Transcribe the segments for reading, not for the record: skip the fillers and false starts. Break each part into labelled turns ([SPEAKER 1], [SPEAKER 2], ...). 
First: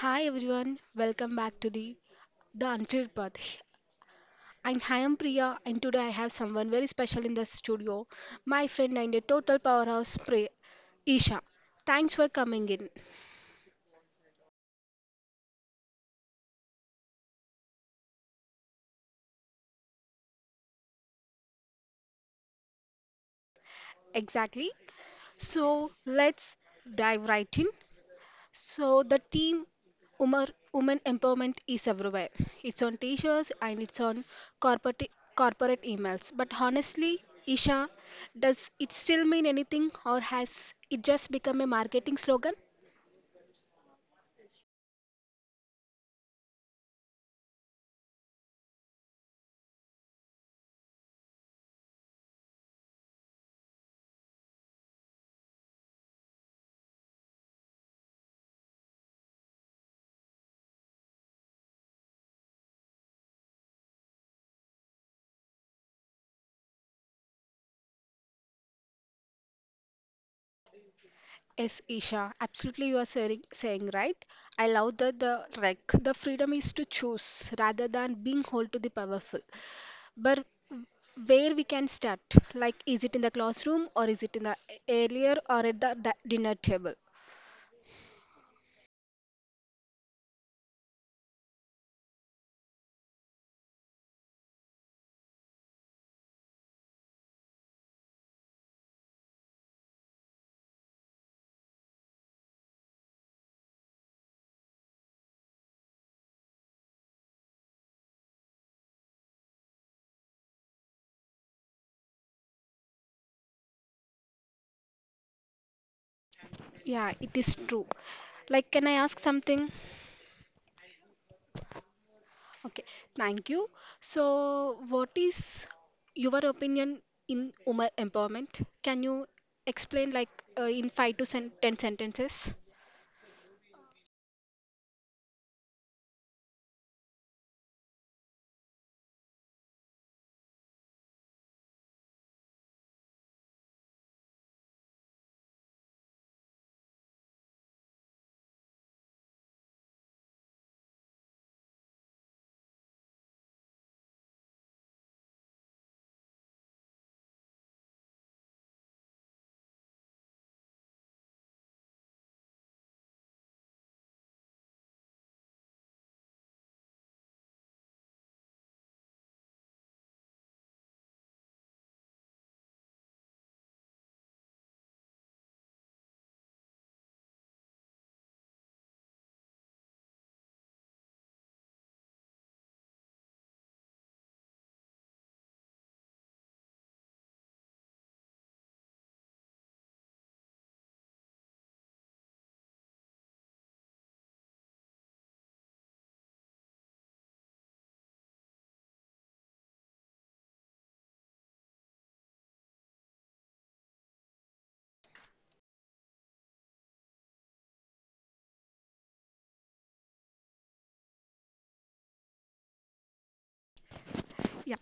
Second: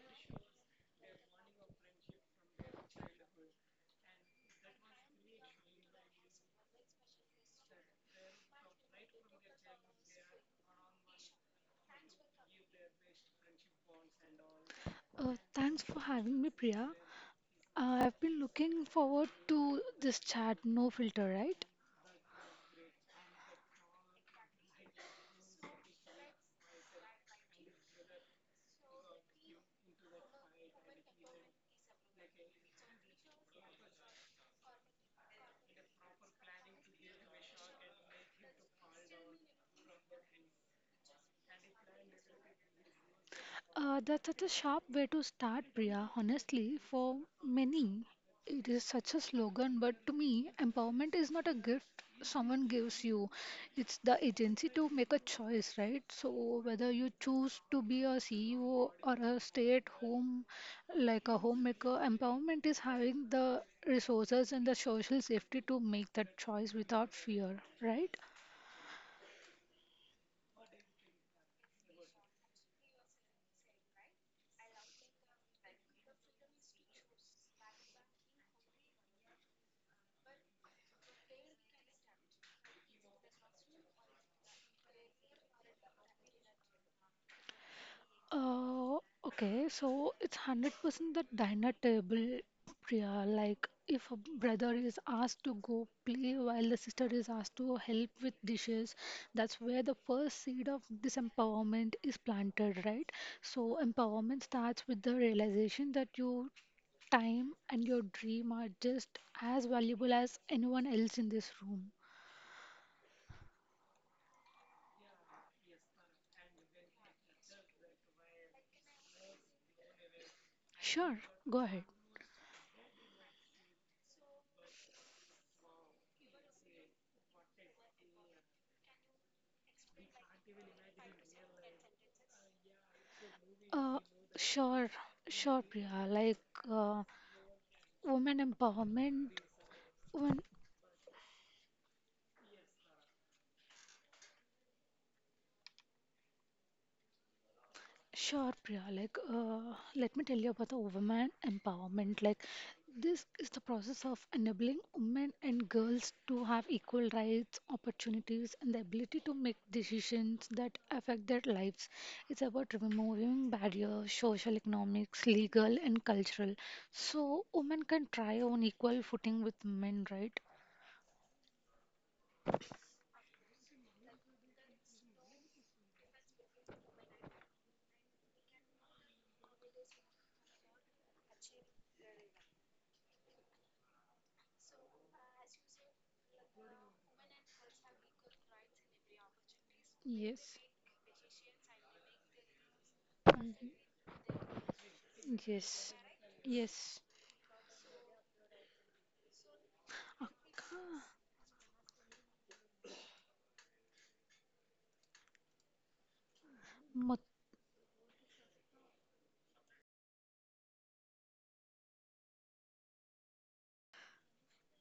[SPEAKER 1] Hi everyone, welcome back to The Unfiltered Path. And I am Priya, and today I have someone very special in the studio, my friend and a total powerhouse, Isha. Thanks for coming in.
[SPEAKER 2] Thanks for having me, Priya. I've been looking forward to this chat, no filter, right?
[SPEAKER 1] Exactly. So let's dive right in. So women empowerment is everywhere. It's on t-shirts and it's on corporate corporate emails. But honestly, Isha, does it still mean anything or has it just become a marketing slogan?
[SPEAKER 2] That's such a sharp way to start, Priya. Honestly, for many, it is such a slogan, but to me, empowerment is not a gift someone gives you. It's the agency to make a choice, right? So, whether you choose to be a CEO or a stay at home, like a homemaker, empowerment is having the resources and the social safety to make that choice without fear, right?
[SPEAKER 1] Yes, Isha, absolutely you are saying right. I love that the freedom is to choose rather than being hold to the powerful. But where we can start? Like, is it in the classroom or is it in the earlier or at the dinner table?
[SPEAKER 2] Uh, okay, so it's 100% the dinner table, Priya. Like, if a brother is asked to go play while the sister is asked to help with dishes, that's where the first seed of disempowerment is planted, right? So, empowerment starts with the realization that your time and your dream are just as valuable as anyone else in this room.
[SPEAKER 1] Yeah, it is true. Like, can I ask something?
[SPEAKER 2] Sure, go ahead.
[SPEAKER 1] Okay, thank you. So, what is your opinion in women empowerment? Can you explain, like, in five to ten sentences?
[SPEAKER 2] Uh, sure, sure, Priya. Like, uh, Women empowerment, When sure, Priya. Like, let me tell you about the women empowerment. Like, this is the process of enabling women and girls to have equal rights, opportunities, and the ability to make decisions that affect their lives. It's about removing barriers, social, economics, legal, and cultural, so women can try on equal footing with men, right? Yes. Mhm. Yes. Yes. Akka- Mat
[SPEAKER 1] Yeah.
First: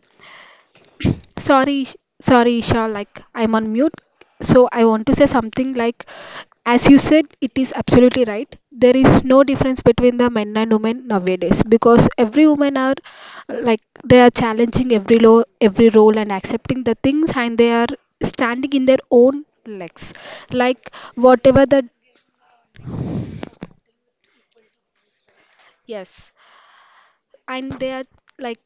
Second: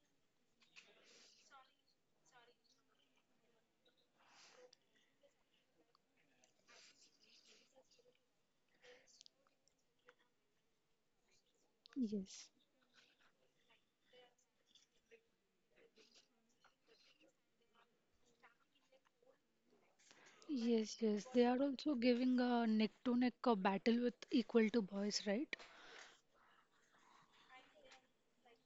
[SPEAKER 1] Sorry, Ish- sorry, Isha, like I'm on mute. So I want to say something like, as you said, it is absolutely right. There is no difference between the men and women nowadays because every
[SPEAKER 2] yes.
[SPEAKER 1] woman are like they are challenging every law, every role and accepting the things, and they are standing in their own legs. Like
[SPEAKER 2] Yes, yes. They are
[SPEAKER 1] whatever the
[SPEAKER 2] also giving a neck to neck a battle with equal to boys, right?
[SPEAKER 1] yes, and they are like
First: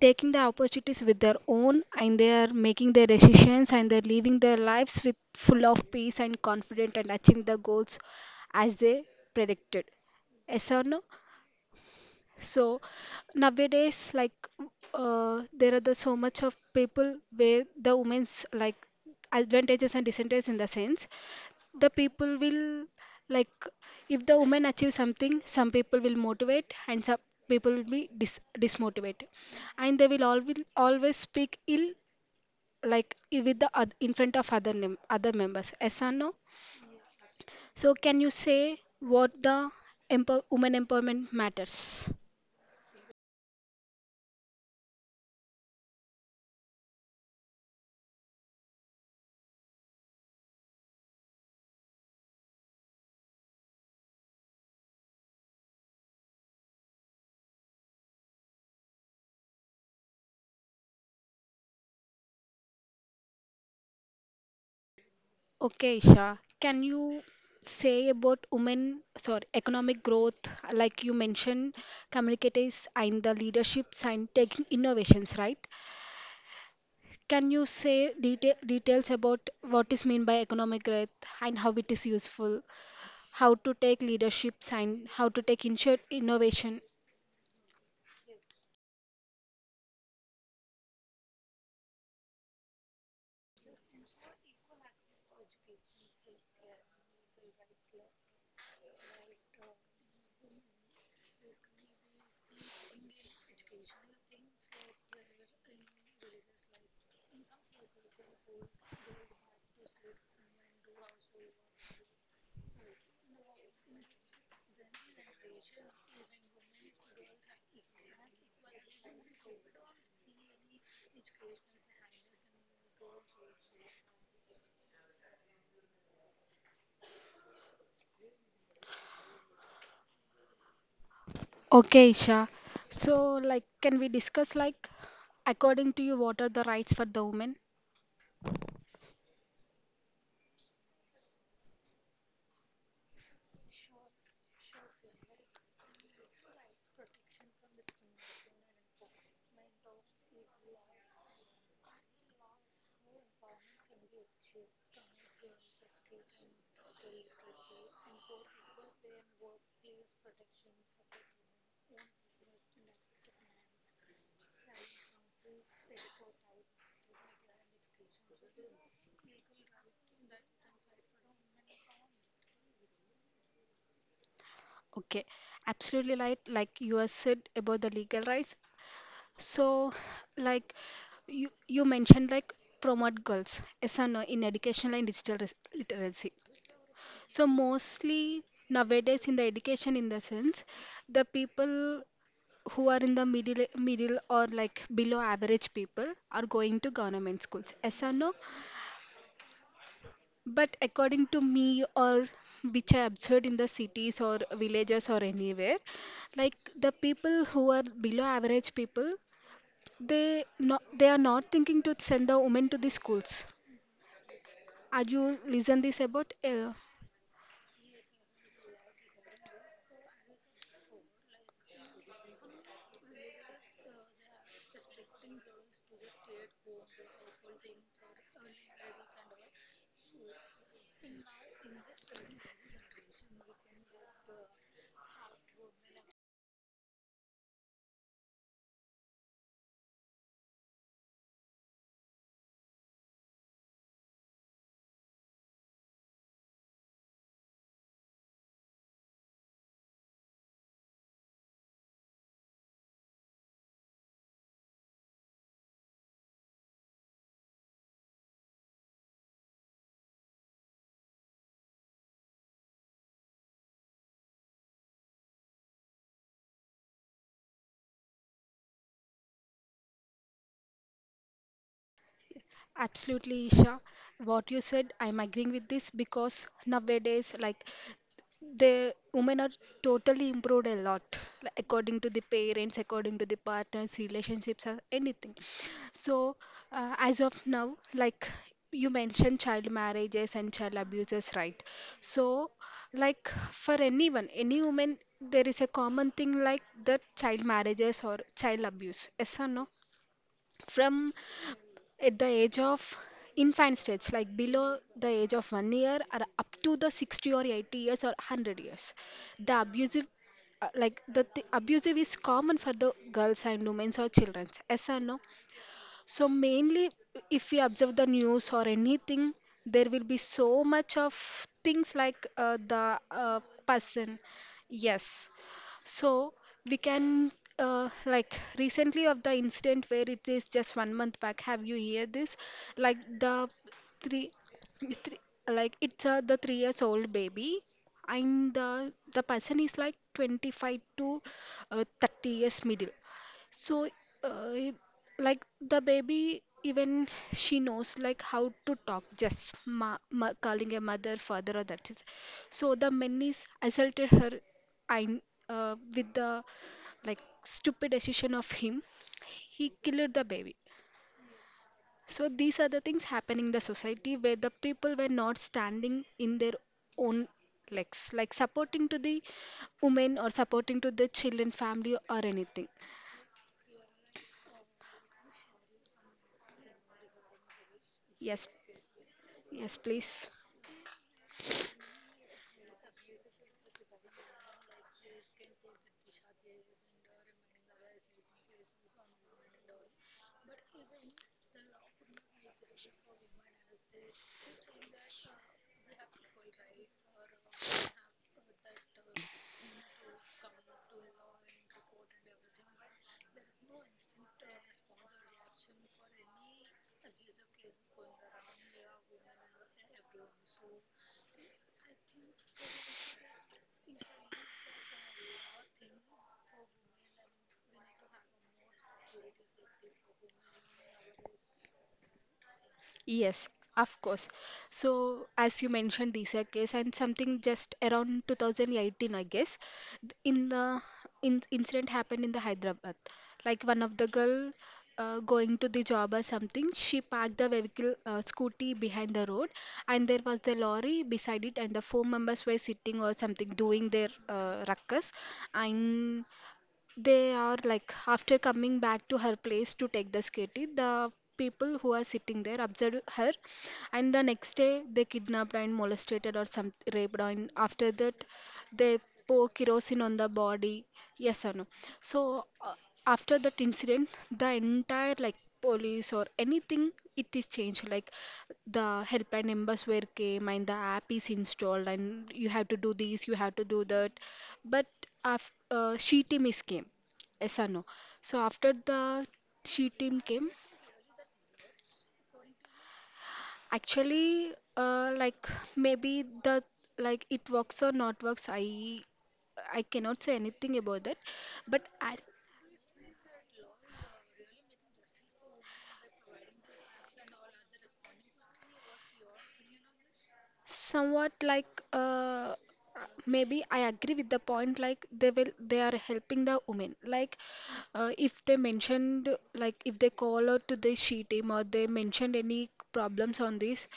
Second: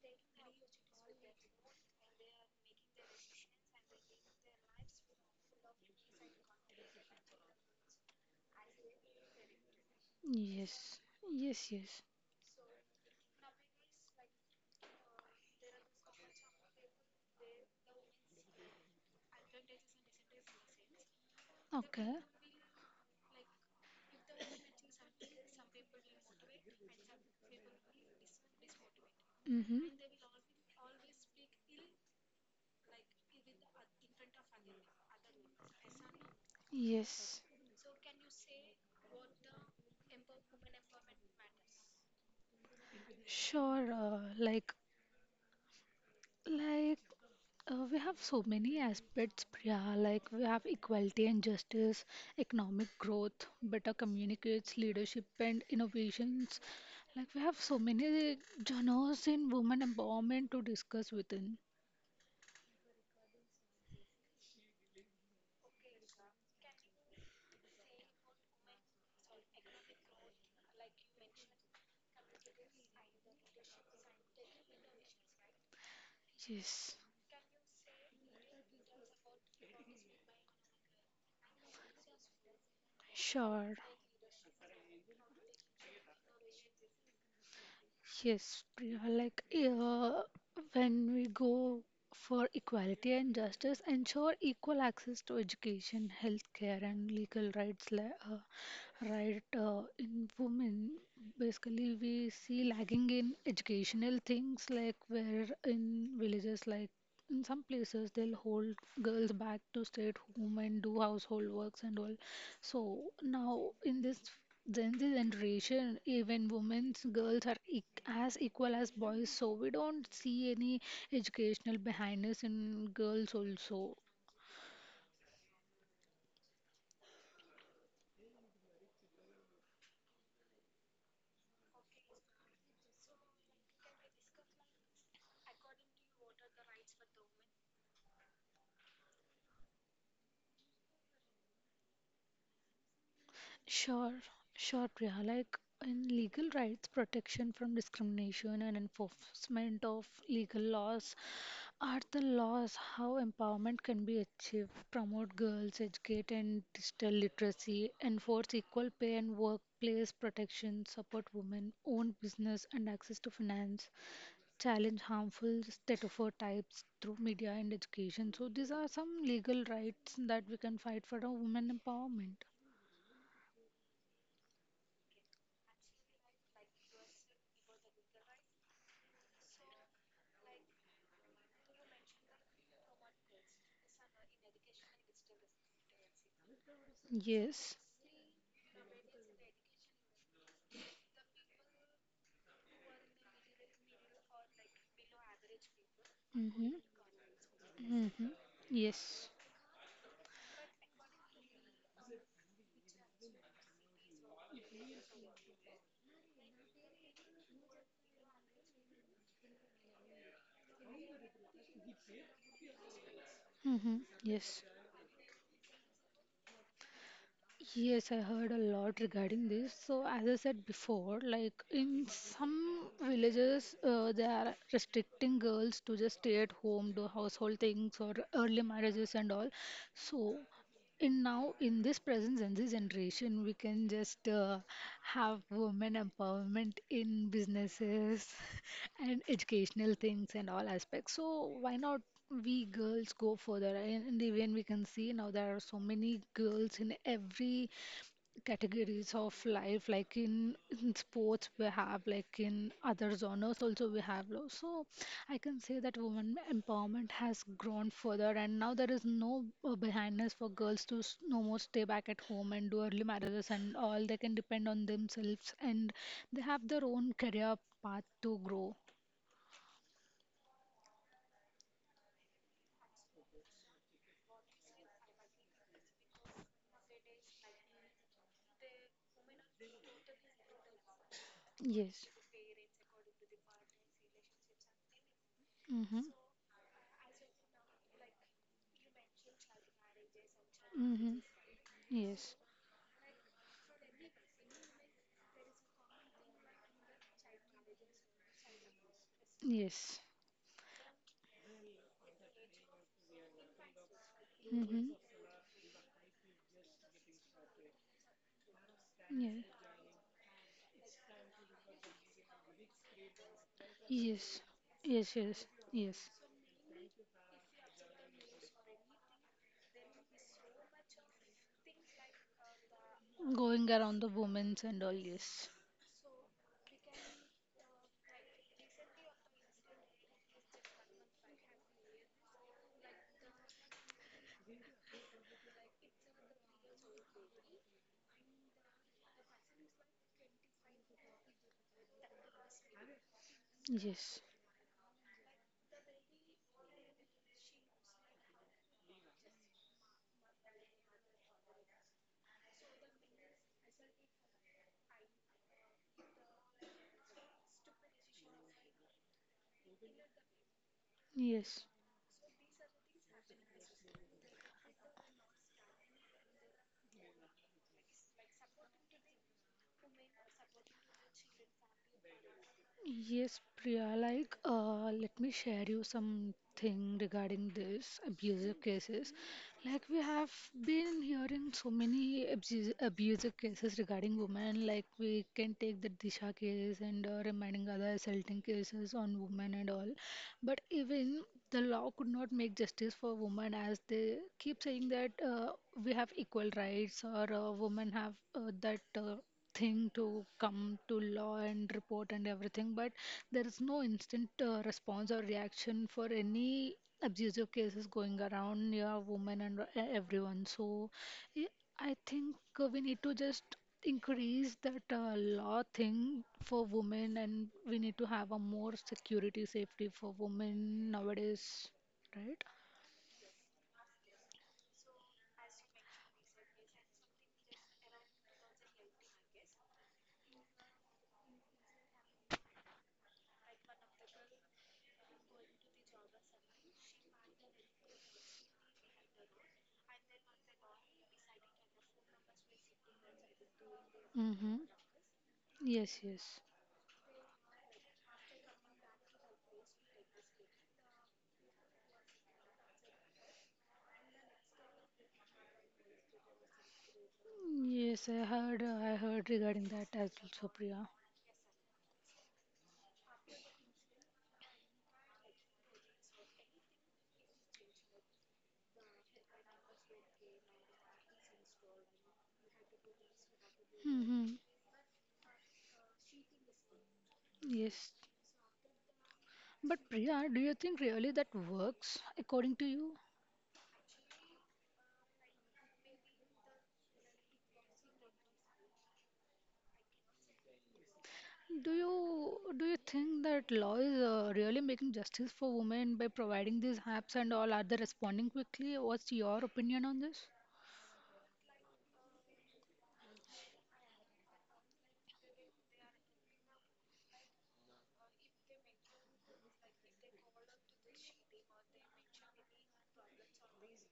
[SPEAKER 1] taking the opportunities with their own and they are making their decisions and they're living their lives with full of peace and confident and achieving the goals as they predicted, yes or
[SPEAKER 2] Yes.
[SPEAKER 1] no?
[SPEAKER 2] Yes, yes.
[SPEAKER 1] So nowadays, like there are so much of people where the women's like advantages and disadvantages in the sense the
[SPEAKER 2] Okay.
[SPEAKER 1] people will like if the woman achieves something, some people will motivate and some people will be dismotivate,
[SPEAKER 2] Mm-hmm.
[SPEAKER 1] and they will always speak ill like with the in front of other other members. Yes or no?
[SPEAKER 2] Yes.
[SPEAKER 1] So can you say what the women empowerment matters?
[SPEAKER 2] Sure. Like we have so many aspects, Priya. Like we have equality and justice, economic growth, better communicates, leadership and innovations. Like we have so many genres in women empowerment to discuss within.
[SPEAKER 1] Okay, Isha, can you say about women, sorry, economic growth, like you mentioned, communicators and the leaderships and taking innovations, right?
[SPEAKER 2] Yes,
[SPEAKER 1] Can you say details about what is mean by economic growth and how it is useful, how to
[SPEAKER 2] sure.
[SPEAKER 1] take leaderships and how to take insure innovation?
[SPEAKER 2] Yes, Priya, like when we go for equality and justice, ensure equal access to education, healthcare, and legal rights. In women, basically, we see lagging in educational things, like where in villages, like in some places, they'll hold girls back to stay at home and do household works and all. So now in this then the generation, even women, girls are as equal as boys, so we don't see any educational behindness in girls also.
[SPEAKER 1] Okay, Isha. So, like, can we discuss like, according to you, what are the rights for the women?
[SPEAKER 2] Sure, sure, Priya. Like in legal rights, protection from discrimination and enforcement of legal laws are the laws how empowerment can be achieved. Promote girls, educate and digital literacy, enforce equal pay and workplace protection, support women, own business and access to finance. Challenge harmful stereotypes through media and education. So these are some legal rights that we can fight for a women empowerment.
[SPEAKER 1] Okay, absolutely right. Like you have said about the legal rights. So, like you mentioned, like promote girls as an, in educational and digital literacy. So
[SPEAKER 2] Yes.
[SPEAKER 1] mostly nowadays in the education in the sense, the people who are in the middle or like below average people are going
[SPEAKER 2] Mm-hmm.
[SPEAKER 1] to government schools. As or
[SPEAKER 2] Mm-hmm.
[SPEAKER 1] no?
[SPEAKER 2] Yes.
[SPEAKER 1] But according to me, or which I observed in the cities or villages or anywhere, like the people who are below average people, they are not thinking to send the women to the schools.
[SPEAKER 2] Mm-hmm. Yes.
[SPEAKER 1] Are you listen this about?
[SPEAKER 2] Yes, I heard a lot regarding this. So, as I said before, like in some villages, they are restricting girls to just stay at home, do household things, or early marriages and all. So, in now, in this present Gen Z generation, we can just have women empowerment in businesses and educational things and all aspects. So, why not? We girls go further and even we can see now there are so many girls in every categories of life like in sports we have, like in other genres also we have so I can say that women empowerment has grown further and now there is no behindness for girls to no more stay back at home and do early marriages and all. They can depend on themselves and they have their own career path to grow.
[SPEAKER 1] Absolutely, Isha. What you said, I'm agreeing with this because nowadays, like the women are totally improved a lot, like, according to
[SPEAKER 2] Yes.
[SPEAKER 1] the parents, according to the partners, relationships, or anything.
[SPEAKER 2] Mm-hmm.
[SPEAKER 1] So, as of now, like you mentioned, child marriages and child
[SPEAKER 2] Mm-hmm.
[SPEAKER 1] abuses, right?
[SPEAKER 2] Yes.
[SPEAKER 1] So, like for anyone, any woman, there is a common thing like the child marriages or child abuse. Yes or no?
[SPEAKER 2] Yes.
[SPEAKER 1] From at the age of infant stage like below
[SPEAKER 2] Mm-hmm.
[SPEAKER 1] the age of 1 year or up to the 60 or 80 years or 100 years,
[SPEAKER 2] Yes.
[SPEAKER 1] the abusive like the abusive is common for the girls and women or
[SPEAKER 2] Yes.
[SPEAKER 1] children, yes or
[SPEAKER 2] Yes.
[SPEAKER 1] no?
[SPEAKER 2] Yes. Yes.
[SPEAKER 1] So mainly, if we observe the news or anything, there will be so much of things like the
[SPEAKER 2] Going around the
[SPEAKER 1] person.
[SPEAKER 2] women's and all.
[SPEAKER 1] Yes.
[SPEAKER 2] Yes.
[SPEAKER 1] So we can like recently of the incident where it is just 1 month back. Have you heard this? Like the three, three like it's the 3 years old baby, and the person is like 25 to 30 years middle. So
[SPEAKER 2] Yes.
[SPEAKER 1] uh, like the baby even she knows like how to talk just calling a mother father or that is so the men is assaulted her I with the like stupid decision of him, he killed the baby.
[SPEAKER 2] Yes.
[SPEAKER 1] So these are the things happening in the society where the people were not standing in their own legs like supporting to the women or supporting to the children family or anything.
[SPEAKER 2] Yes, Priya, like, let me share you something regarding this
[SPEAKER 1] Yes,
[SPEAKER 2] abusive cases.
[SPEAKER 1] yes,
[SPEAKER 2] Like, we
[SPEAKER 1] please.
[SPEAKER 2] have been hearing so many abusive cases regarding women. Like, we can take the Disha case and reminding other assaulting cases on women and all. But even the law could not make justice for women as they keep saying that we have equal rights or women have that. Thing to come to law and report and everything, but there is no instant response or reaction for any abusive cases going around near women and everyone. So y- I think we need to just increase that law thing for women and we need to have a more security safety for women nowadays, right?
[SPEAKER 1] Yes, of course. So, as you mentioned, DISA case and something just around 2018, I guess, in the incident happened in the Hyderabad. Like one of the girl going to the job or something, she parked the vehicle scooty behind the road, and there was the lorry beside it, and the four members were sitting or something doing their
[SPEAKER 2] Mm-hmm.
[SPEAKER 1] ruckus,
[SPEAKER 2] Yes,
[SPEAKER 1] and
[SPEAKER 2] yes.
[SPEAKER 1] they are like after coming back to her place to take the sketty, the people who are sitting there observed her, and the next day they kidnapped and molested or some raped her. And after
[SPEAKER 2] Yes,
[SPEAKER 1] that, they
[SPEAKER 2] I heard
[SPEAKER 1] pour
[SPEAKER 2] regarding that
[SPEAKER 1] kerosene
[SPEAKER 2] as
[SPEAKER 1] on the
[SPEAKER 2] well, so
[SPEAKER 1] body.
[SPEAKER 2] Priya.
[SPEAKER 1] Yes, or no? So after that incident, the entire like police or anything it is changed like the helpline numbers were came and the app is installed and you have to do this, you have to do that,
[SPEAKER 2] Mm-hmm.
[SPEAKER 1] but after she team is came, yes or no?
[SPEAKER 2] Yes.
[SPEAKER 1] So after the
[SPEAKER 2] But
[SPEAKER 1] she team
[SPEAKER 2] Priya, do
[SPEAKER 1] came,
[SPEAKER 2] you think really that works according to you?
[SPEAKER 1] actually, like maybe the like it works or not works, I cannot say anything about that.
[SPEAKER 2] Do
[SPEAKER 1] But I
[SPEAKER 2] you do you think that law is really making justice for women by providing these apps and all? Are they responding quickly? What's your opinion on this?
[SPEAKER 1] somewhat like maybe I agree with the point like they are helping the women. Like if they mentioned like if they call out to the she team or they mentioned any problems on this,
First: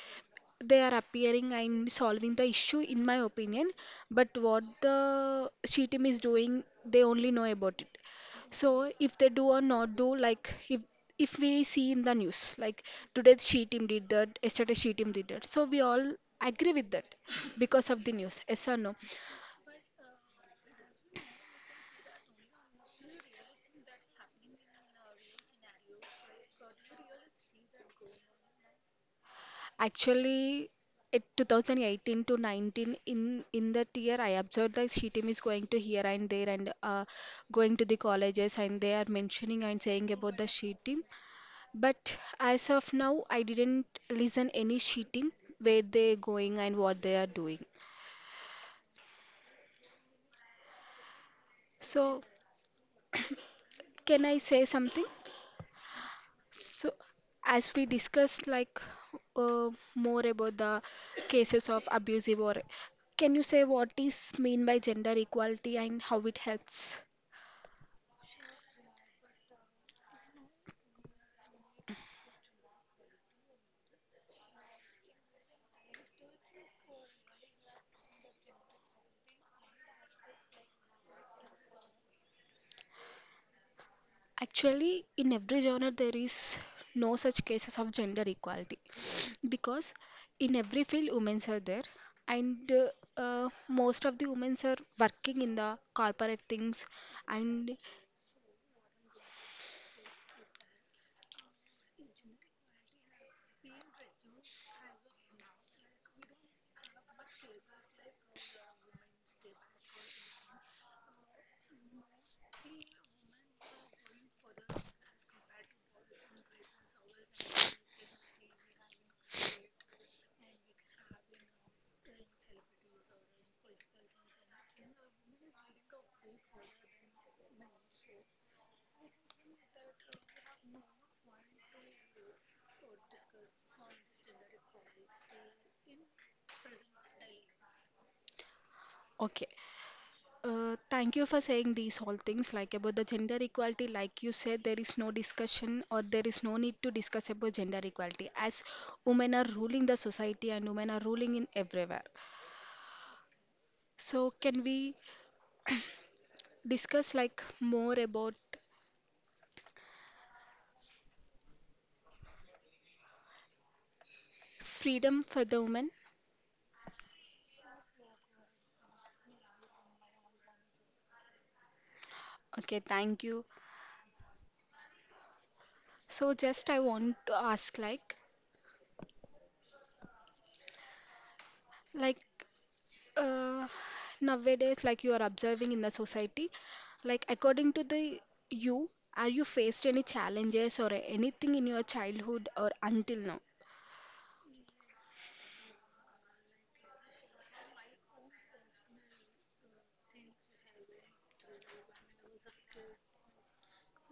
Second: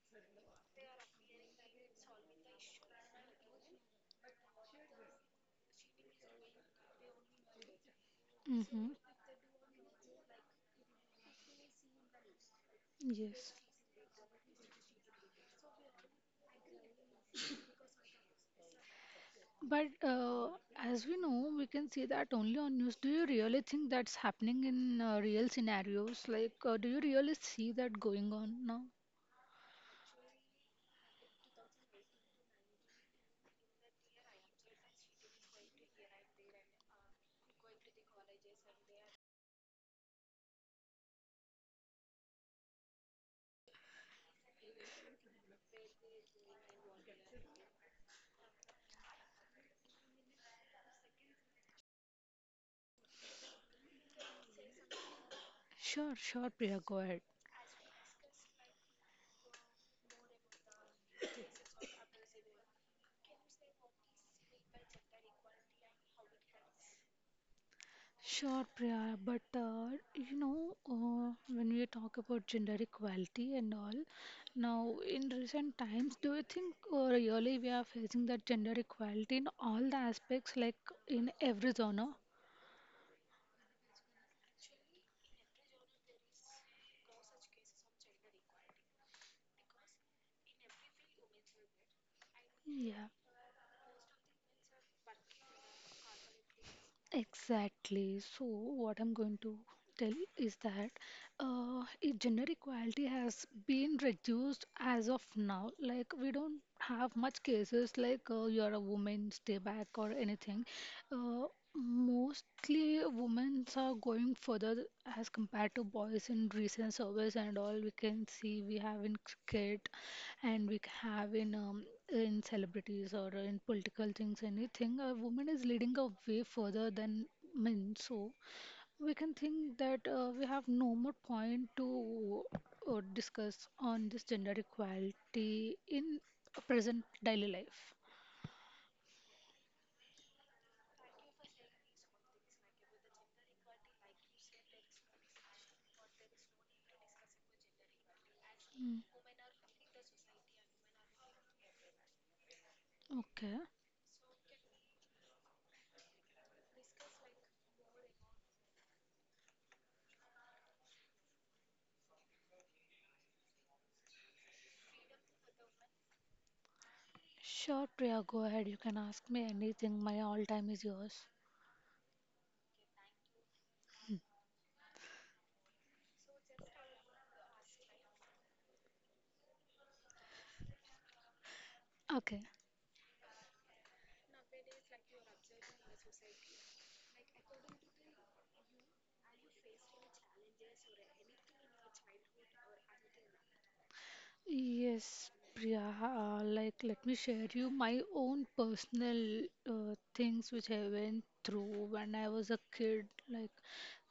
[SPEAKER 1] they are appearing and solving the issue in my opinion, but what the she team is doing they only know about it. So
[SPEAKER 2] Mm-hmm.
[SPEAKER 1] if they do or not do, like if we see in the news like today
[SPEAKER 2] Yes.
[SPEAKER 1] she team did that, yesterday she team did that, so we all agree with that because of the news, yes or no?
[SPEAKER 2] But as we know, we can see that only on news. Do you really think that's happening in real scenarios? Like, do you really see that going on now?
[SPEAKER 1] Actually, it 2018 to 19 in that year, I observed that she team is going to here and there and going to the colleges and they are mentioning and saying about the she team. But as of now, I didn't listen any she team where they going and what they are doing. So can I say something?
[SPEAKER 2] Sure, Priya,
[SPEAKER 1] So,
[SPEAKER 2] go ahead.
[SPEAKER 1] as we discussed, like more about the cases of abusive or can you say what is mean by gender equality and how it helps?
[SPEAKER 2] Sure, Priya, but you know, when we talk about gender equality and all, now in recent times, do you think really we are facing that gender equality in all the aspects, like in every genre?
[SPEAKER 1] Actually, in every genre, there is no such cases of gender equality because in every field, women are there, and
[SPEAKER 2] Yeah.
[SPEAKER 1] most of the women are working in the corporate things. And
[SPEAKER 2] Exactly. So, what I'm going to tell is that uh, gender equality has been reduced as of now. Like, we don't have much cases like you're a woman, stay back, or anything. Uh, mostly, women are going further as compared to boys in recent surveys and all. We can see we have in cricket and we have in celebrities or in political things, anything, a woman is leading a way further than men. So we can think that we have no more point to discuss on this gender equality in present daily life.
[SPEAKER 1] okay, thank you for saying these whole things like about the gender equality like you said there is no discussion or there is no need to discuss about gender equality as
[SPEAKER 2] Mm,
[SPEAKER 1] women are ruling the society and women are ruling in everywhere.
[SPEAKER 2] okay.
[SPEAKER 1] So can we discuss like more about freedom for the women?
[SPEAKER 2] Sure, Priya, go ahead. You can ask me anything. My all time is yours.
[SPEAKER 1] Okay, thank you. So just I want to ask like, like
[SPEAKER 2] Okay.
[SPEAKER 1] uh, nowadays like you are observing in the society, like according to the you are you faced any challenges or anything in your childhood or until now?
[SPEAKER 2] Yes, Priya, like let me share you my own personal things which I went through when I was a kid. Like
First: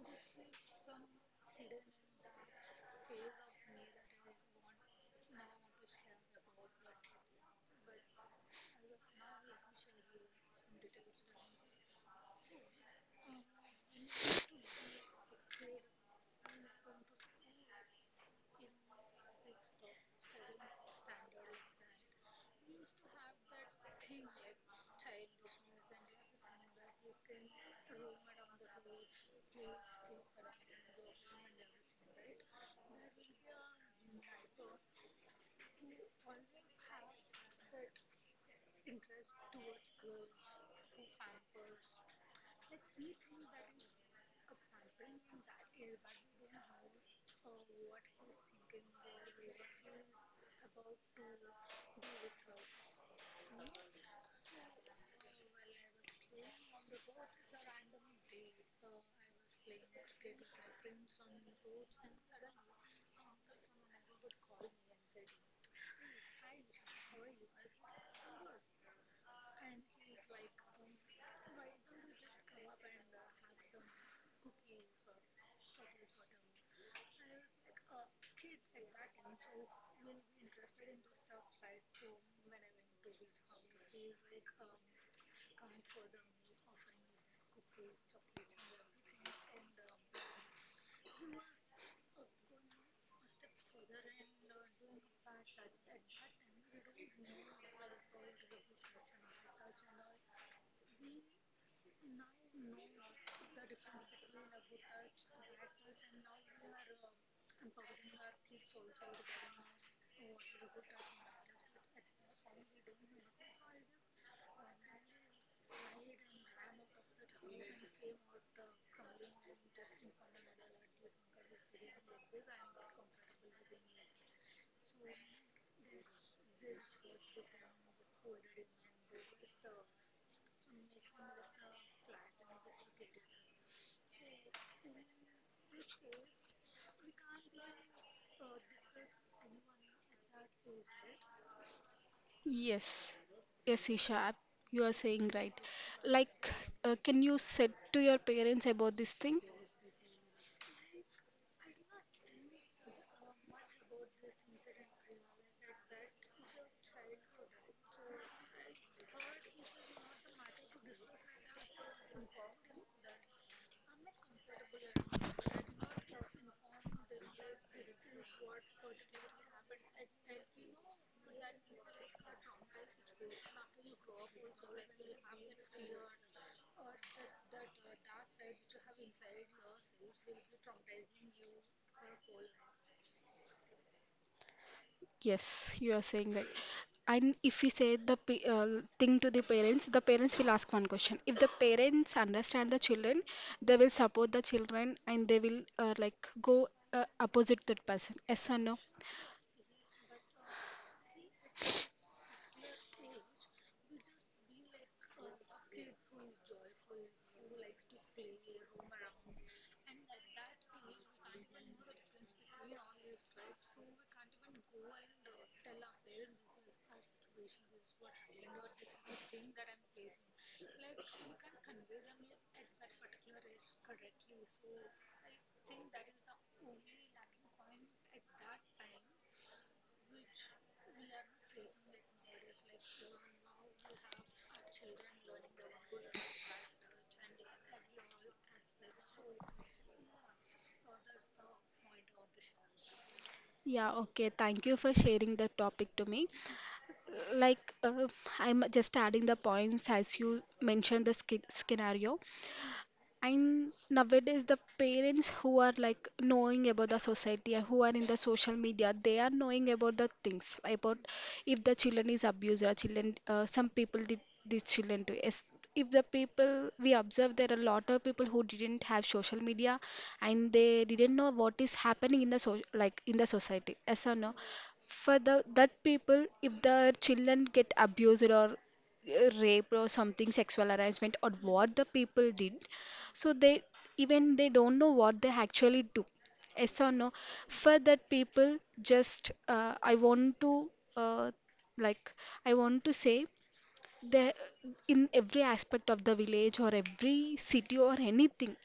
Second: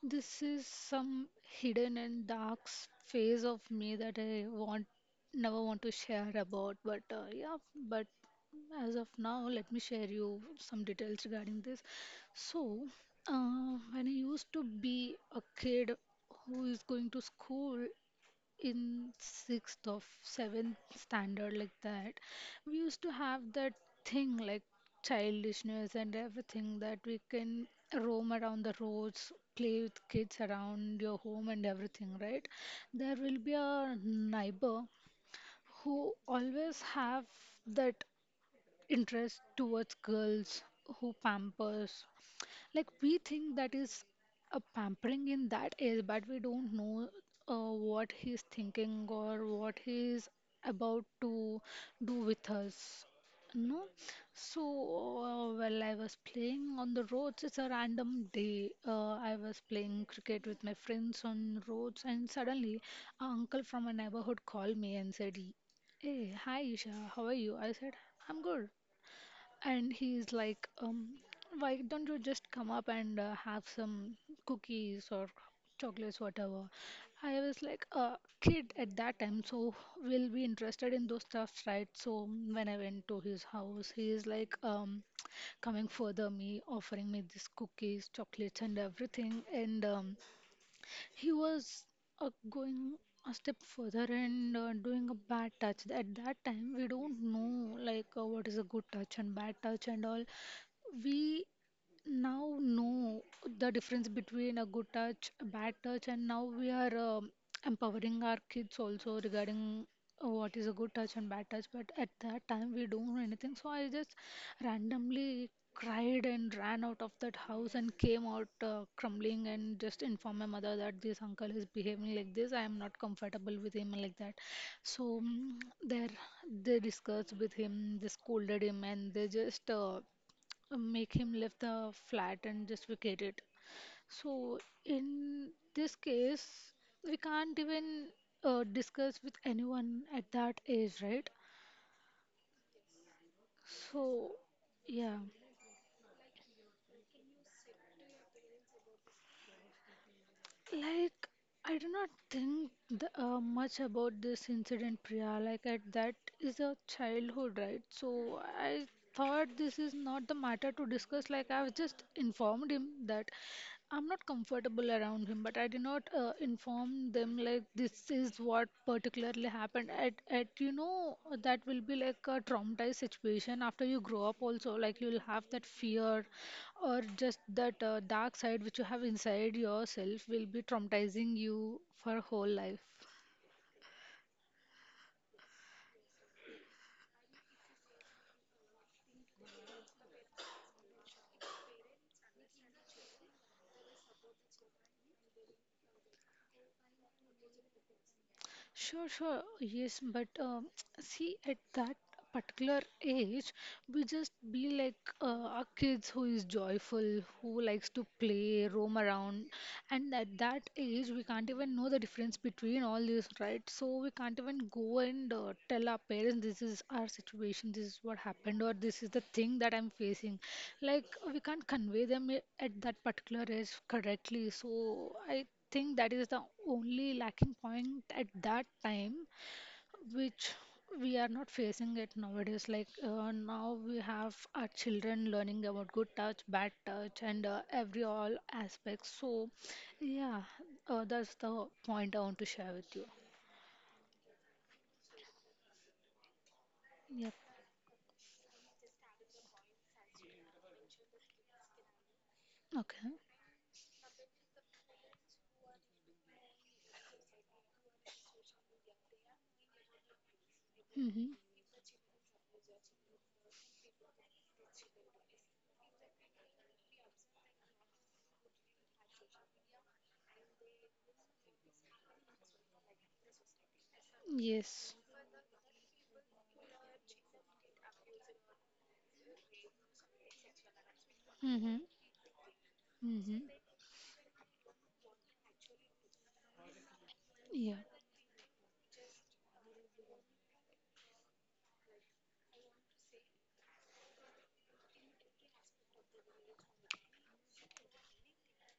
[SPEAKER 2] this is some hidden and dark phase of me that I want never want to share about. But yeah, but as of now, let me share you some details regarding this. So, when I used to be a kid who is going to school in sixth or seventh standard like that, we used to have that thing like childishness and everything, that we can roam around the roads, play with kids around your home and everything, right? There will be a neighbor who always have that interest towards girls, who pampers, like we think that is a pampering in that age, but we don't know what he's thinking or what he's about to do with us, no? So well, I was playing on the roads. It's a random day. I was playing cricket with my friends on roads, and suddenly a uncle from a neighborhood called me and said, "Hey, hi, Isha, how are you?" I said, "I'm good." And he's like, "Why don't you just come up and have some cookies or chocolates, whatever?" I was like a kid at that time, so will be interested in those stuffs, right? So when I went to his house, he is like coming further me, offering me these cookies, chocolates, and everything. And he was going a step further and doing a bad touch. At that time, we don't know like what is a good touch and bad touch and all. We now know the difference between a good touch, a bad touch, and now we are empowering our kids also regarding what is a good touch and bad touch. But at that time, we don't know anything, so I just randomly cried and ran out of that house and came out crumbling and just informed my mother that this uncle is behaving like this. I am not comfortable with him like that. So there, they discussed with him, they scolded him, and they just. Make him lift the flat and just vacate it. So in this case, we can't even discuss with anyone at that age, right?
[SPEAKER 1] Yes, yes, Isha,
[SPEAKER 2] So
[SPEAKER 1] you are
[SPEAKER 2] yeah,
[SPEAKER 1] saying right. Like can you said to your parents about this thing?
[SPEAKER 2] like, I do not think the, much about this incident, Priya. Like, at that is a childhood, right? So, I thought this is not the matter to discuss. Like, I've just informed him that I'm not comfortable around him, but I did not inform them, like, this is what particularly happened. At, you know, that will be like a traumatized situation after you grow up, also. Like, you'll have that fear or just that dark side which you have inside yourself will be traumatizing you for whole life.
[SPEAKER 1] Yes, you are saying right. And if we say the thing to the parents will ask one question. If the parents understand the children, they will support the children and they will like go opposite that person. Yes or no?
[SPEAKER 2] Sure, sure, yes, but see at that particular age we just be like our kids who is joyful, who likes to play roam around. And at that age we can't even know the difference between all this, right? So we can't even go and tell our parents this is our situation, this is what happened, or this is the thing that I'm facing. Like, we can't convey them at that particular age correctly. So I think that is the only lacking point at that time which we are not facing it nowadays. Like, now we have our children learning about good touch bad touch and every all aspects. So yeah, that's the point I want to share with you.
[SPEAKER 1] Yeah, okay. Thank you for sharing the topic to me.
[SPEAKER 2] Yep.
[SPEAKER 1] Like I'm just adding the points as you mentioned the scenario.
[SPEAKER 2] Okay.
[SPEAKER 1] And nowadays, the parents who are like knowing about the society and who are in the social media, they are knowing about the things about
[SPEAKER 2] Mm-hmm.
[SPEAKER 1] if the children is abused or children, some people did these children to. Yes, if the people we observe, there are a lot of people who didn't have social media and they didn't know what is happening in the so like in the society. Yes or no?
[SPEAKER 2] Yes.
[SPEAKER 1] For the that people, if the children get abused or rape or something, sexual harassment or
[SPEAKER 2] Mm-hmm.
[SPEAKER 1] what the people did,
[SPEAKER 2] Mm-hmm.
[SPEAKER 1] so they, even they don't know what they actually do. Yes or no?
[SPEAKER 2] Yeah.
[SPEAKER 1] For that people, just I want to uh, like I want to say, they, in every aspect of the village or every city or anything,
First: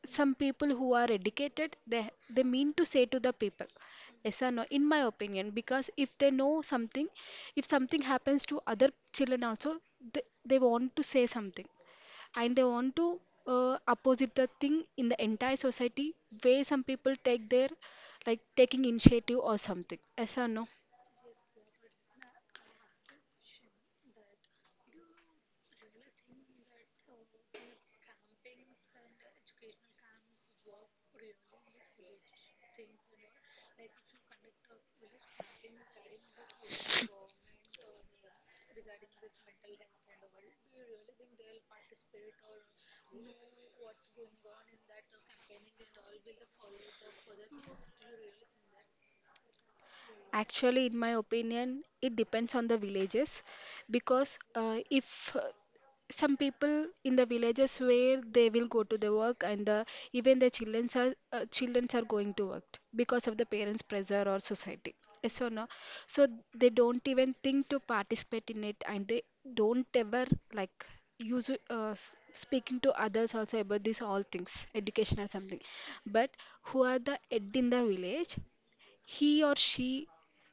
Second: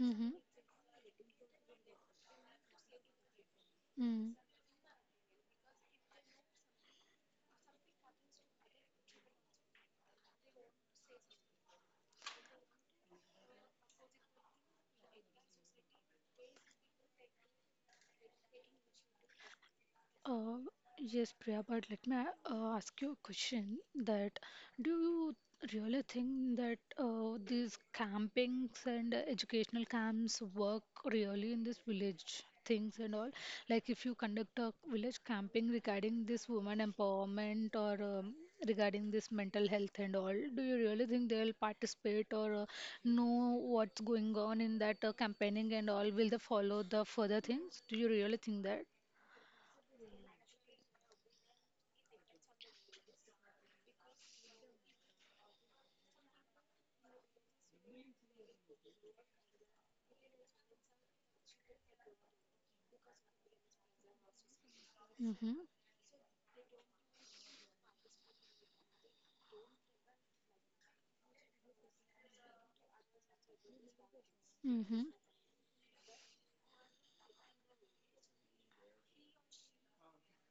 [SPEAKER 2] Mm-hmm.
[SPEAKER 1] some people who are educated, they mean to say to the people.
[SPEAKER 2] Mm-hmm.
[SPEAKER 1] Yes or no? In my opinion, because if they know something, if something happens to other children also, they want to say something, and they want to opposite the thing in the entire society, where some people take their, like, taking initiative or something. Yes or
[SPEAKER 2] Uh,
[SPEAKER 1] no?
[SPEAKER 2] yes, Priya, but let me ask you a question that, do you really think that these campings and educational camps work really in this village things and all? Like, if you conduct a village camping regarding this woman empowerment, or regarding this mental health and all, do you really think they'll participate or know what's going on in that campaigning and all? Will they follow the further things? Do you really think that?
[SPEAKER 1] Actually, in my opinion, it depends on the villages, because if some people in the villages where they will go to the work and the, even the children are going to work because of the parents' pressure or society. Yes or
[SPEAKER 2] Mm-hmm.
[SPEAKER 1] no? So they don't even think to participate in it, and they don't ever, like, use speaking to others also about these all things,
[SPEAKER 2] Mm-hmm.
[SPEAKER 1] education or something. But who are the head in the village, he or she,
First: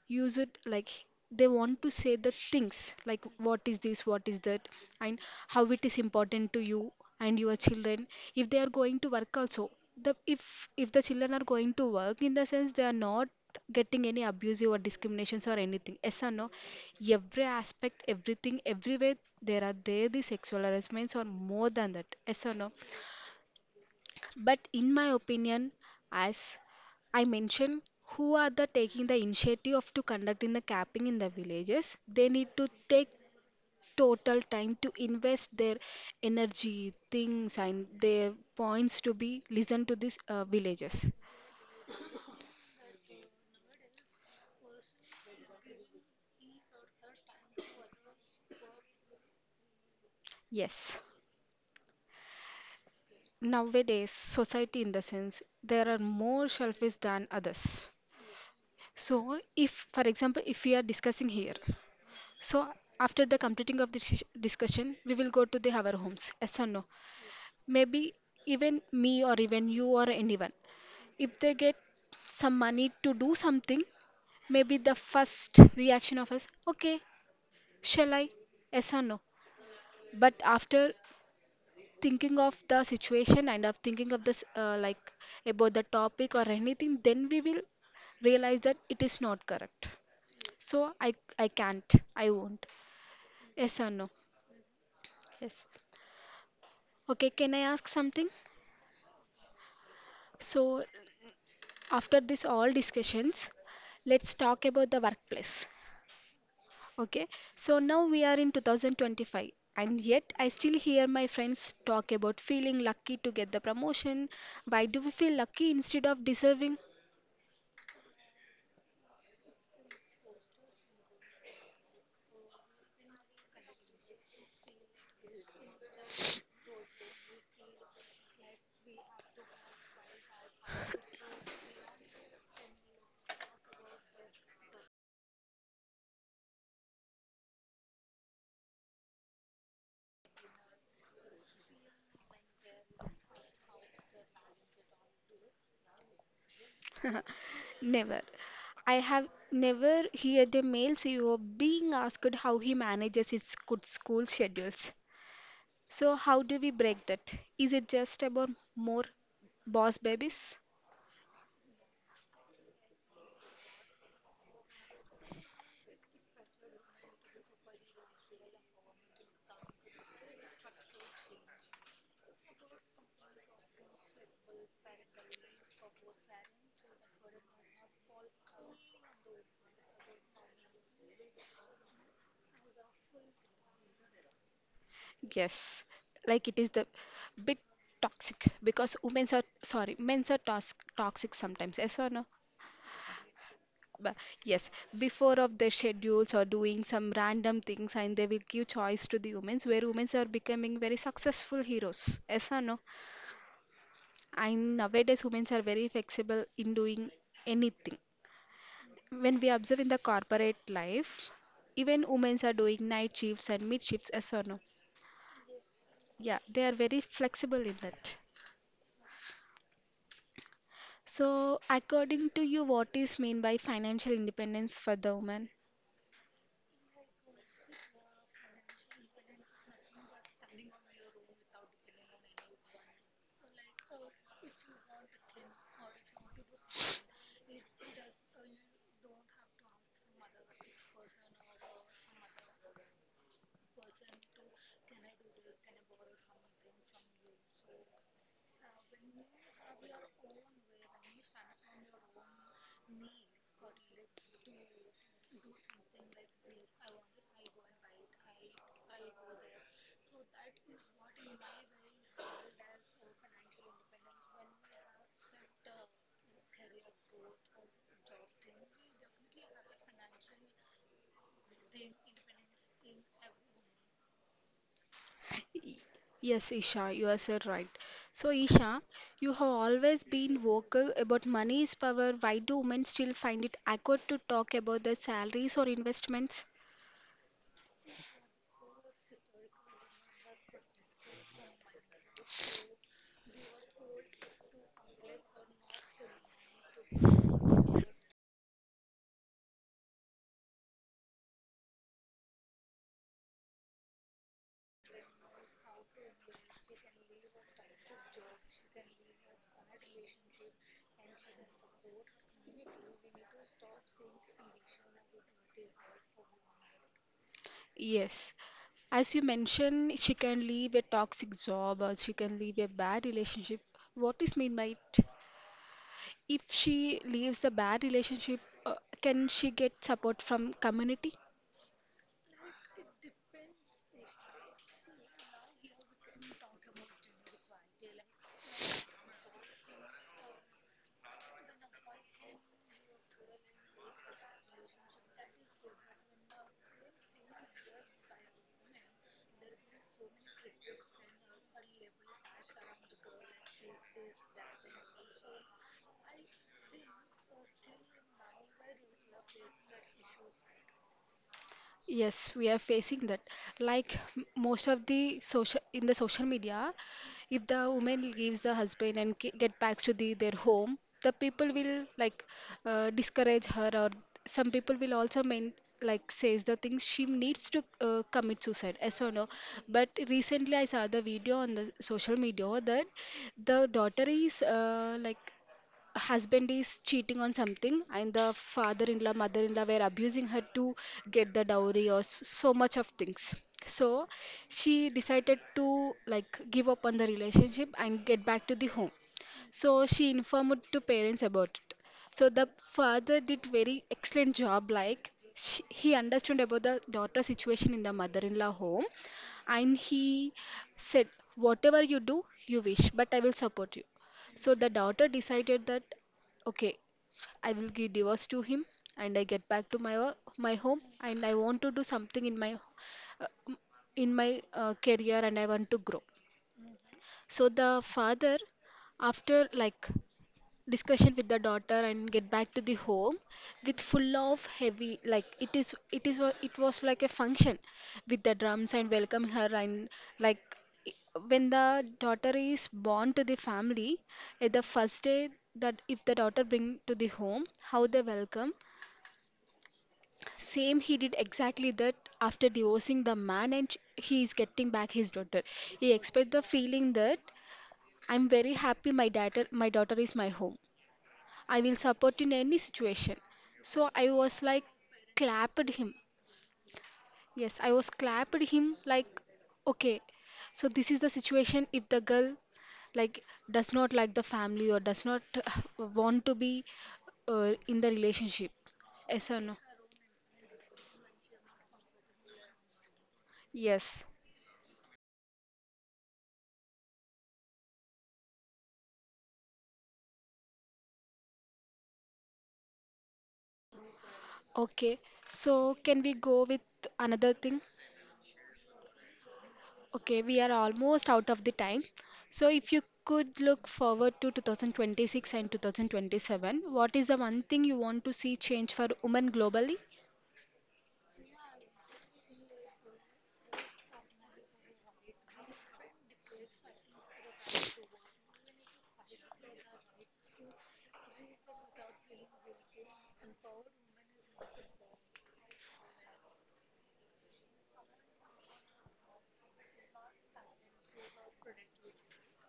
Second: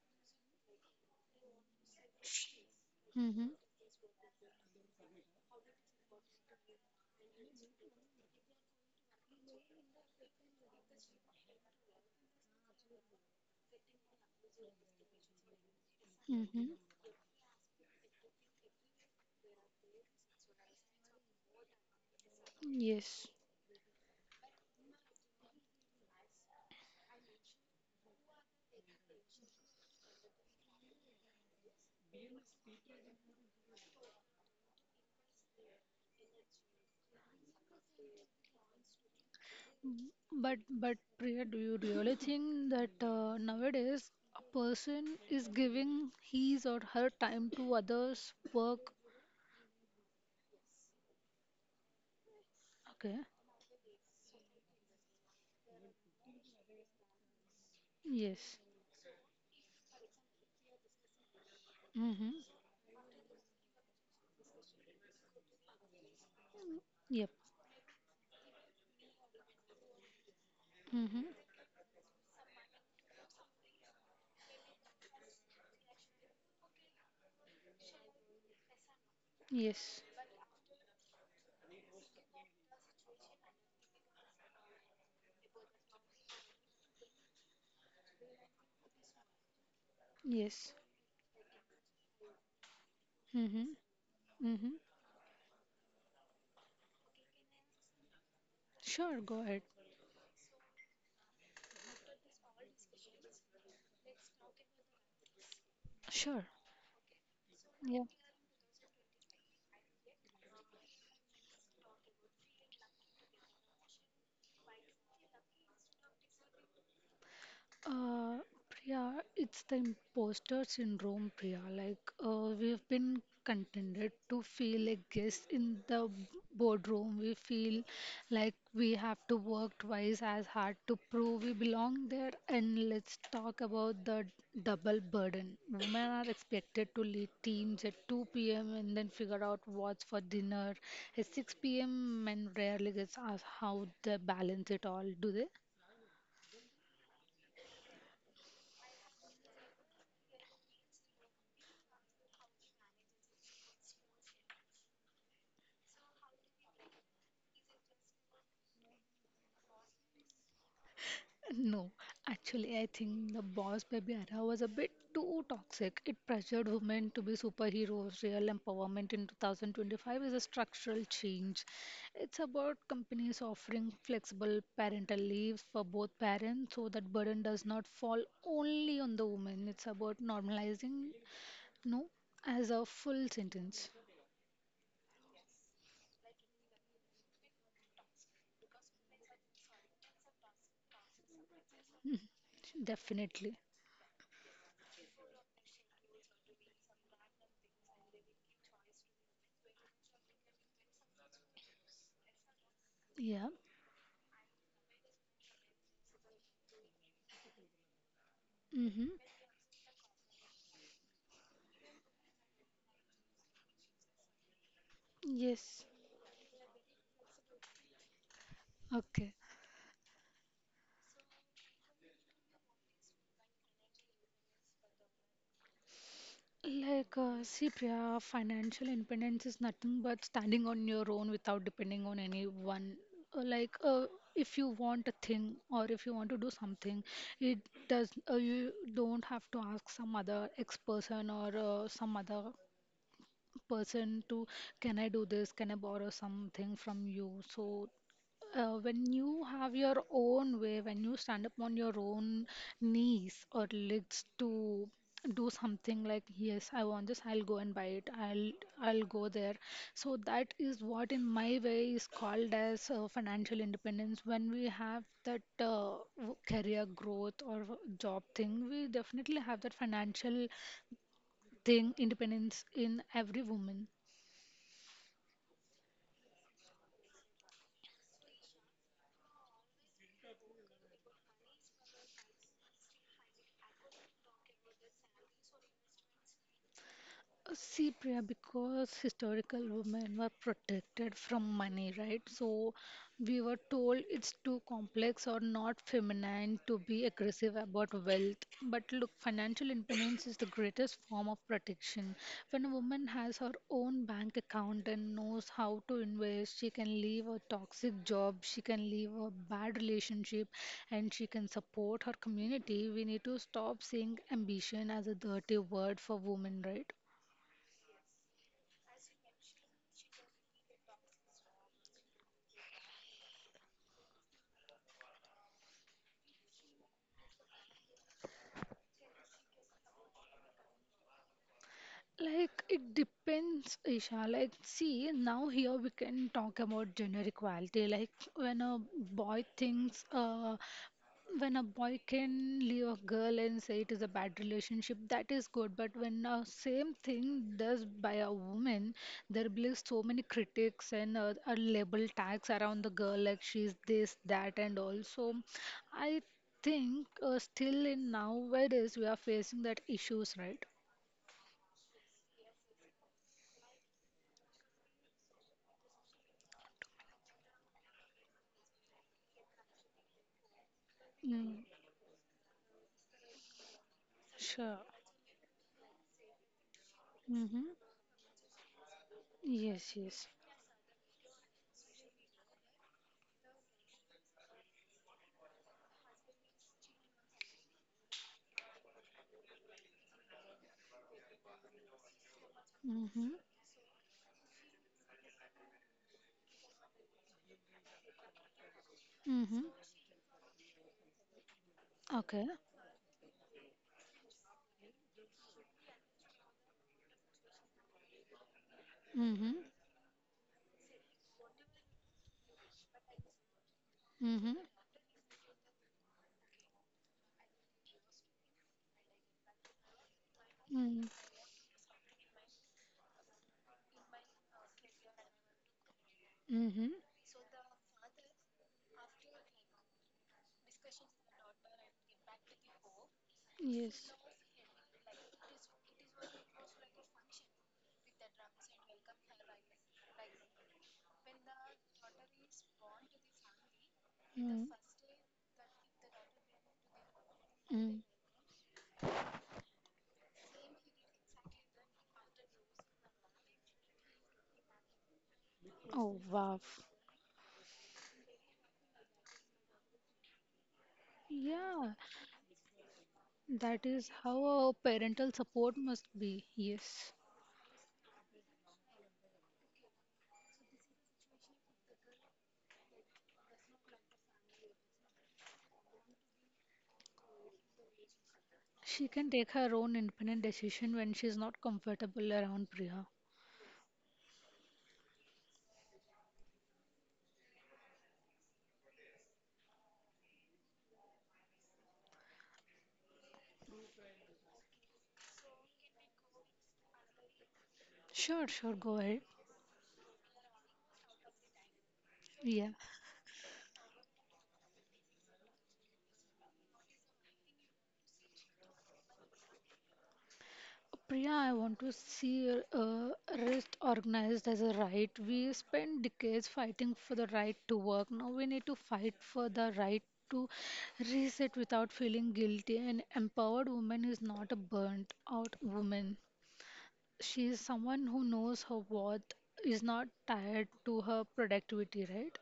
[SPEAKER 1] use it like, they want to say the things, like
[SPEAKER 2] Mm-hmm.
[SPEAKER 1] what is this, what is that, and how it is important to you and your children. If they are going to work also, the, if the children are going to work, in the sense they are not getting any abusive or discriminations or anything. Yes or no?
[SPEAKER 2] Mm-hmm.
[SPEAKER 1] Every aspect, everything, everywhere, there are, there the sexual harassments or more than that. Yes or no?
[SPEAKER 2] Yes.
[SPEAKER 1] But in my opinion, as I mentioned, who are the taking the initiative of to conducting the capping in the villages? They need to take total time to invest their energy, things, and their points to be listened to
[SPEAKER 2] Mm,
[SPEAKER 1] these
[SPEAKER 2] But
[SPEAKER 1] villages.
[SPEAKER 2] Priya, do you really think that nowadays a person is giving his or her time to others' work?
[SPEAKER 1] Yes,
[SPEAKER 2] Okay.
[SPEAKER 1] nowadays society, in the sense, there are more selfish than others.
[SPEAKER 2] Yes.
[SPEAKER 1] So, if, for example, if we are discussing here.
[SPEAKER 2] Mm-hmm.
[SPEAKER 1] So after the completing of this discussion, we will go to the our homes. Yes or no?
[SPEAKER 2] Yep.
[SPEAKER 1] Maybe even me or even you or anyone,
[SPEAKER 2] Mm-hmm.
[SPEAKER 1] if they get some money to do something, maybe the first reaction of us, okay, shall I? Yes or no?
[SPEAKER 2] Yes.
[SPEAKER 1] But after thinking of the situation and of thinking of this like about the topic or anything, then we will realize that it is not correct.
[SPEAKER 2] Yes.
[SPEAKER 1] So I can't, I won't.
[SPEAKER 2] Mm-hmm.
[SPEAKER 1] Yes or no?
[SPEAKER 2] Mm-hmm.
[SPEAKER 1] Yes. Okay, can I ask something?
[SPEAKER 2] Sure, go ahead.
[SPEAKER 1] So, after this all discussions, let's talk about the workplace.
[SPEAKER 2] Sure.
[SPEAKER 1] Okay, so
[SPEAKER 2] Yeah.
[SPEAKER 1] now we are in 2025, and yet I still hear my friends talk about feeling lucky to get the promotion. Why do we feel lucky instead of deserving?
[SPEAKER 2] Uh, Priya, it's the imposter syndrome, Priya. Like, we've been contended to feel like guests in the boardroom. We feel like we have to work twice as hard to prove we belong there. And let's talk about the double burden. Women are expected to lead teams at 2 p.m. and then figure out what's for dinner. At 6 p.m., men rarely gets asked how they balance it all, do they?
[SPEAKER 1] Never. I have never heard a male CEO being asked how he manages his good school schedules. So, how do we break that? Is it just about more boss babies?
[SPEAKER 2] No, actually, I think the Boss Baby era was a bit too toxic. It pressured women to be superheroes. Real empowerment in 2025 is a structural change. It's about companies offering flexible parental leaves for both parents, so that burden does not fall only on the woman. It's about normalizing no as a full sentence.
[SPEAKER 1] Yes, like it is the bit toxic because women are, sorry, men are toxic sometimes. Yes or no?
[SPEAKER 2] Definitely.
[SPEAKER 1] But yes, before of their schedules or doing some random things, and they will give choice to the women, where women are becoming very successful heroes. Yes or no?
[SPEAKER 2] Yeah.
[SPEAKER 1] And nowadays, women are very flexible in doing anything.
[SPEAKER 2] Mm-hmm.
[SPEAKER 1] When we observe in the corporate life, even women are doing night shifts and mid shifts. Yes or no?
[SPEAKER 2] Yes.
[SPEAKER 1] Yeah, they are very flexible in that.
[SPEAKER 2] Okay.
[SPEAKER 1] So, according to you, what is mean by financial independence for the woman?
[SPEAKER 2] Like, see, Priya, financial independence is nothing but standing on your own without depending on anyone. Like, if you want a thing or if you want to do something, it does, you don't have to ask some other ex person or some other person to, can I do this, can I borrow something from you? So when you have your own way, when you stand up on your own knees or legs to do something, like yes, I want this, I'll go and buy it, I'll go there. So that is what in my way is called as financial independence. When we have that career growth or job thing, we definitely have that financial thing independence in every woman.
[SPEAKER 1] Y- Yes, Isha, you are so right. So, Isha, you have always been vocal about money is power. Why do women still find it awkward to talk about their salaries or investments?
[SPEAKER 2] See, Priya, because historical women were protected from money, right? So we were told it's too complex or not feminine to be aggressive about wealth. But look, financial independence is the greatest form of protection. When a woman has her own bank account and knows how to invest, she can leave a toxic job, she can leave a bad relationship, and she can support her community. We need to stop seeing ambition as a dirty word for women, right?
[SPEAKER 1] Yes. As you mentioned, she can leave a toxic job or she can leave a bad relationship. What is mean by it? If she leaves a bad relationship, can she get support from community?
[SPEAKER 2] Like it depends, Isha. Like, see, now here we can talk about gender equality. Like when a boy thinks, when a boy can leave a girl and say it is a bad relationship, that is good. But when a same thing does by a woman, there will be so many critics and label tags around the girl, like she's this, that, and also, I think still in nowadays we are facing that issues, right?
[SPEAKER 1] Yes, we are facing that. Like most of the social in the social media, if the woman leaves the husband and get back to the their home, the people
[SPEAKER 2] Mm,
[SPEAKER 1] will like discourage her, or some people
[SPEAKER 2] sure.
[SPEAKER 1] will also mean, like, says the things she needs to
[SPEAKER 2] Mm-hmm.
[SPEAKER 1] commit suicide. Yes or no? But
[SPEAKER 2] Yes, yes.
[SPEAKER 1] recently, I saw the video on the social media that the daughter is like husband is cheating on something, and the father-in-law, mother-in-law were abusing her to get the dowry or so much of things.
[SPEAKER 2] Mm-hmm.
[SPEAKER 1] So she decided to, like, give up on the relationship and get back to the home.
[SPEAKER 2] Mm-hmm.
[SPEAKER 1] So she informed to parents about it. So
[SPEAKER 2] Okay.
[SPEAKER 1] the father did very excellent job, like sh he understood about the daughter situation in the mother-in-law home.
[SPEAKER 2] Mm-hmm.
[SPEAKER 1] And he said, whatever you do, you wish, but I will support you.
[SPEAKER 2] Mm-hmm.
[SPEAKER 1] So the daughter decided that, okay, I will give divorce to him, and I get back to my my home,
[SPEAKER 2] Mm-hmm.
[SPEAKER 1] and I want to do something in my uh, m- in my career, and I want to grow.
[SPEAKER 2] Mm-hmm.
[SPEAKER 1] So the father, after, like, discussion with the daughter and get back to the home with
[SPEAKER 2] Yes.
[SPEAKER 1] full of heavy, like, it is it was like a function with the drums and welcoming her, and, like, i- when the daughter is born to the family at the
[SPEAKER 2] Mm.
[SPEAKER 1] first day, that if the daughter bring to the home, how they
[SPEAKER 2] Mm.
[SPEAKER 1] welcome, same he did exactly that. After divorcing the man and he is getting back his daughter, he
[SPEAKER 2] Oh,
[SPEAKER 1] expect the
[SPEAKER 2] wow.
[SPEAKER 1] feeling that I'm very happy, my daughter, my daughter is my home. I will
[SPEAKER 2] Yeah,
[SPEAKER 1] support in any situation.
[SPEAKER 2] that
[SPEAKER 1] So
[SPEAKER 2] is
[SPEAKER 1] I was
[SPEAKER 2] how
[SPEAKER 1] like
[SPEAKER 2] a parental
[SPEAKER 1] clapped
[SPEAKER 2] support
[SPEAKER 1] him.
[SPEAKER 2] must be. Yes.
[SPEAKER 1] Yes, I was clapped him, like, okay. So this is the situation, if the girl, like, does not like the family or does not want to be in the relationship.
[SPEAKER 2] She
[SPEAKER 1] Yes
[SPEAKER 2] can
[SPEAKER 1] or
[SPEAKER 2] take
[SPEAKER 1] no?
[SPEAKER 2] her own independent decision when she's not comfortable around, Priya.
[SPEAKER 1] Yes. Okay. So can we go with another thing?
[SPEAKER 2] Sure, sure, go ahead.
[SPEAKER 1] Okay, we are almost out of the time. So, if
[SPEAKER 2] Yeah.
[SPEAKER 1] you could look forward to 2026 and 2027, what is the one thing you want to see change for women globally?
[SPEAKER 2] Priya, I want to see rest organized as a right. We spent decades fighting for the right to work. Now we need to fight for the right to reset without feeling guilty. An empowered woman is not a burnt out woman. She is someone who knows her worth, is not tied to her productivity, right?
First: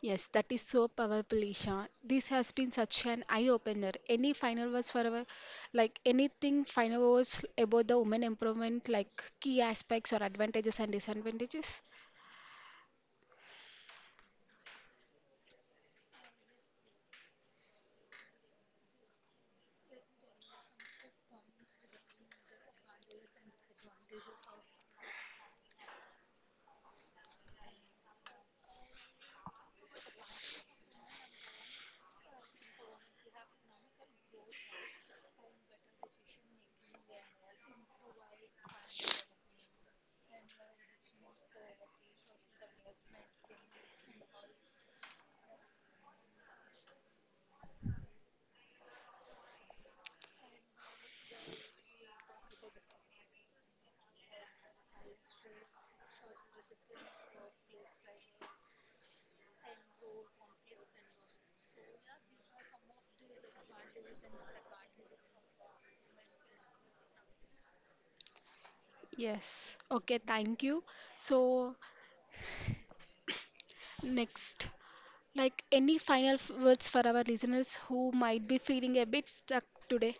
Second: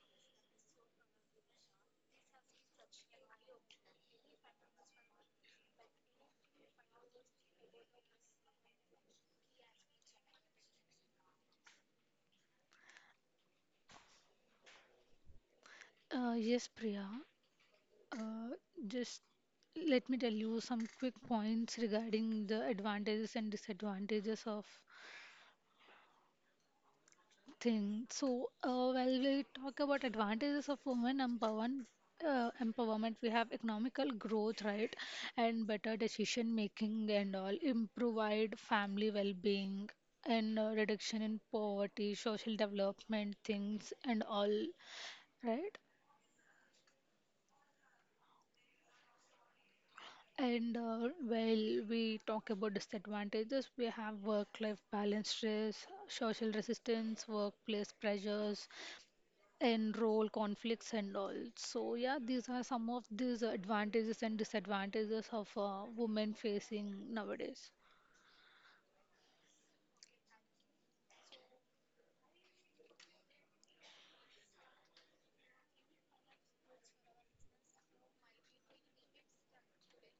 [SPEAKER 1] Yes, that is so powerful, Isha. This has been such an eye-opener. Any final words for our, like, anything final words about the women empowerment, like key aspects or advantages and disadvantages?
[SPEAKER 2] Yes, Priya. Uh, just let me tell you some quick points regarding the advantages and disadvantages of thing. So, while we talk about advantages of women empowerment, empowerment, we have economical growth, right, and better decision making and all, improved family well-being and reduction in poverty, social development things and all, right? And while we talk about disadvantages, we have work-life balance, stress, social resistance, workplace pressures, and role conflicts and all. So yeah, these are some of these advantages and disadvantages of women facing nowadays.
[SPEAKER 1] Yes. Okay, thank you. So, next. Like any final words for our listeners who might be feeling a bit stuck today?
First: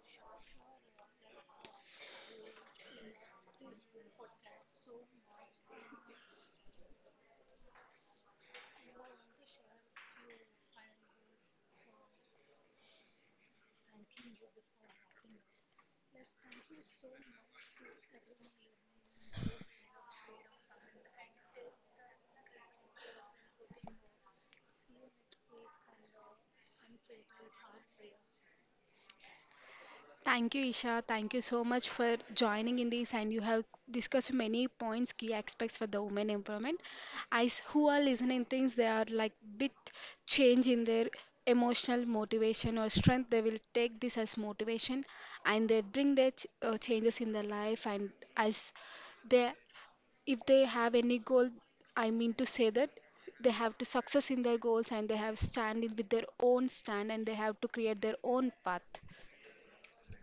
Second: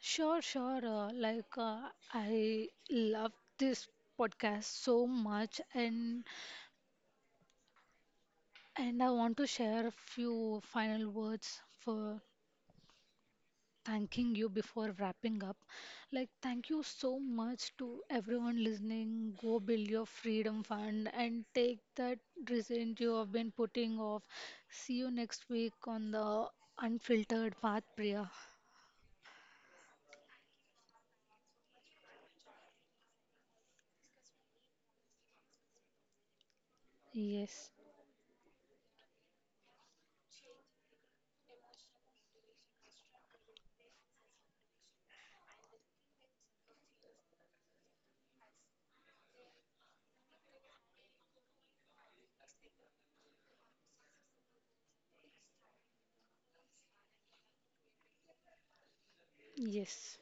[SPEAKER 2] Sure, sure. Like I love this podcast so much, and I want to share a few final words for thanking you before wrapping up. Like, thank you so much to everyone listening. Go build your freedom fund and take that resent you have been putting off. See you next week on the unfiltered path, Priya.
[SPEAKER 1] Thank you, Isha. Thank you so much for joining in this, and you have discussed many points, key aspects for the women empowerment. As
[SPEAKER 2] Yes,
[SPEAKER 1] who are listening, things they are like bit change in their emotional motivation or strength. They will take this as motivation, and they bring their changes in their life. And as they, if they have any goal, I mean to say that they have to success in their goals, and they have stand in with their own stand, and they have to create their own path.
[SPEAKER 2] yes.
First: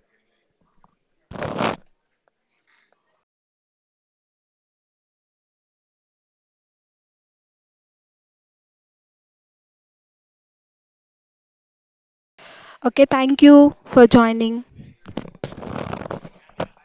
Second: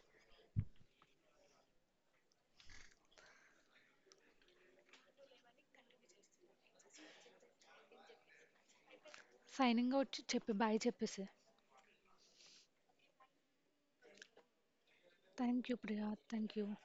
[SPEAKER 2] Signing out, Chepe. Bye, Chepe.
[SPEAKER 1] Okay, thank you for joining.
[SPEAKER 2] Thank you, Priya. Thank you.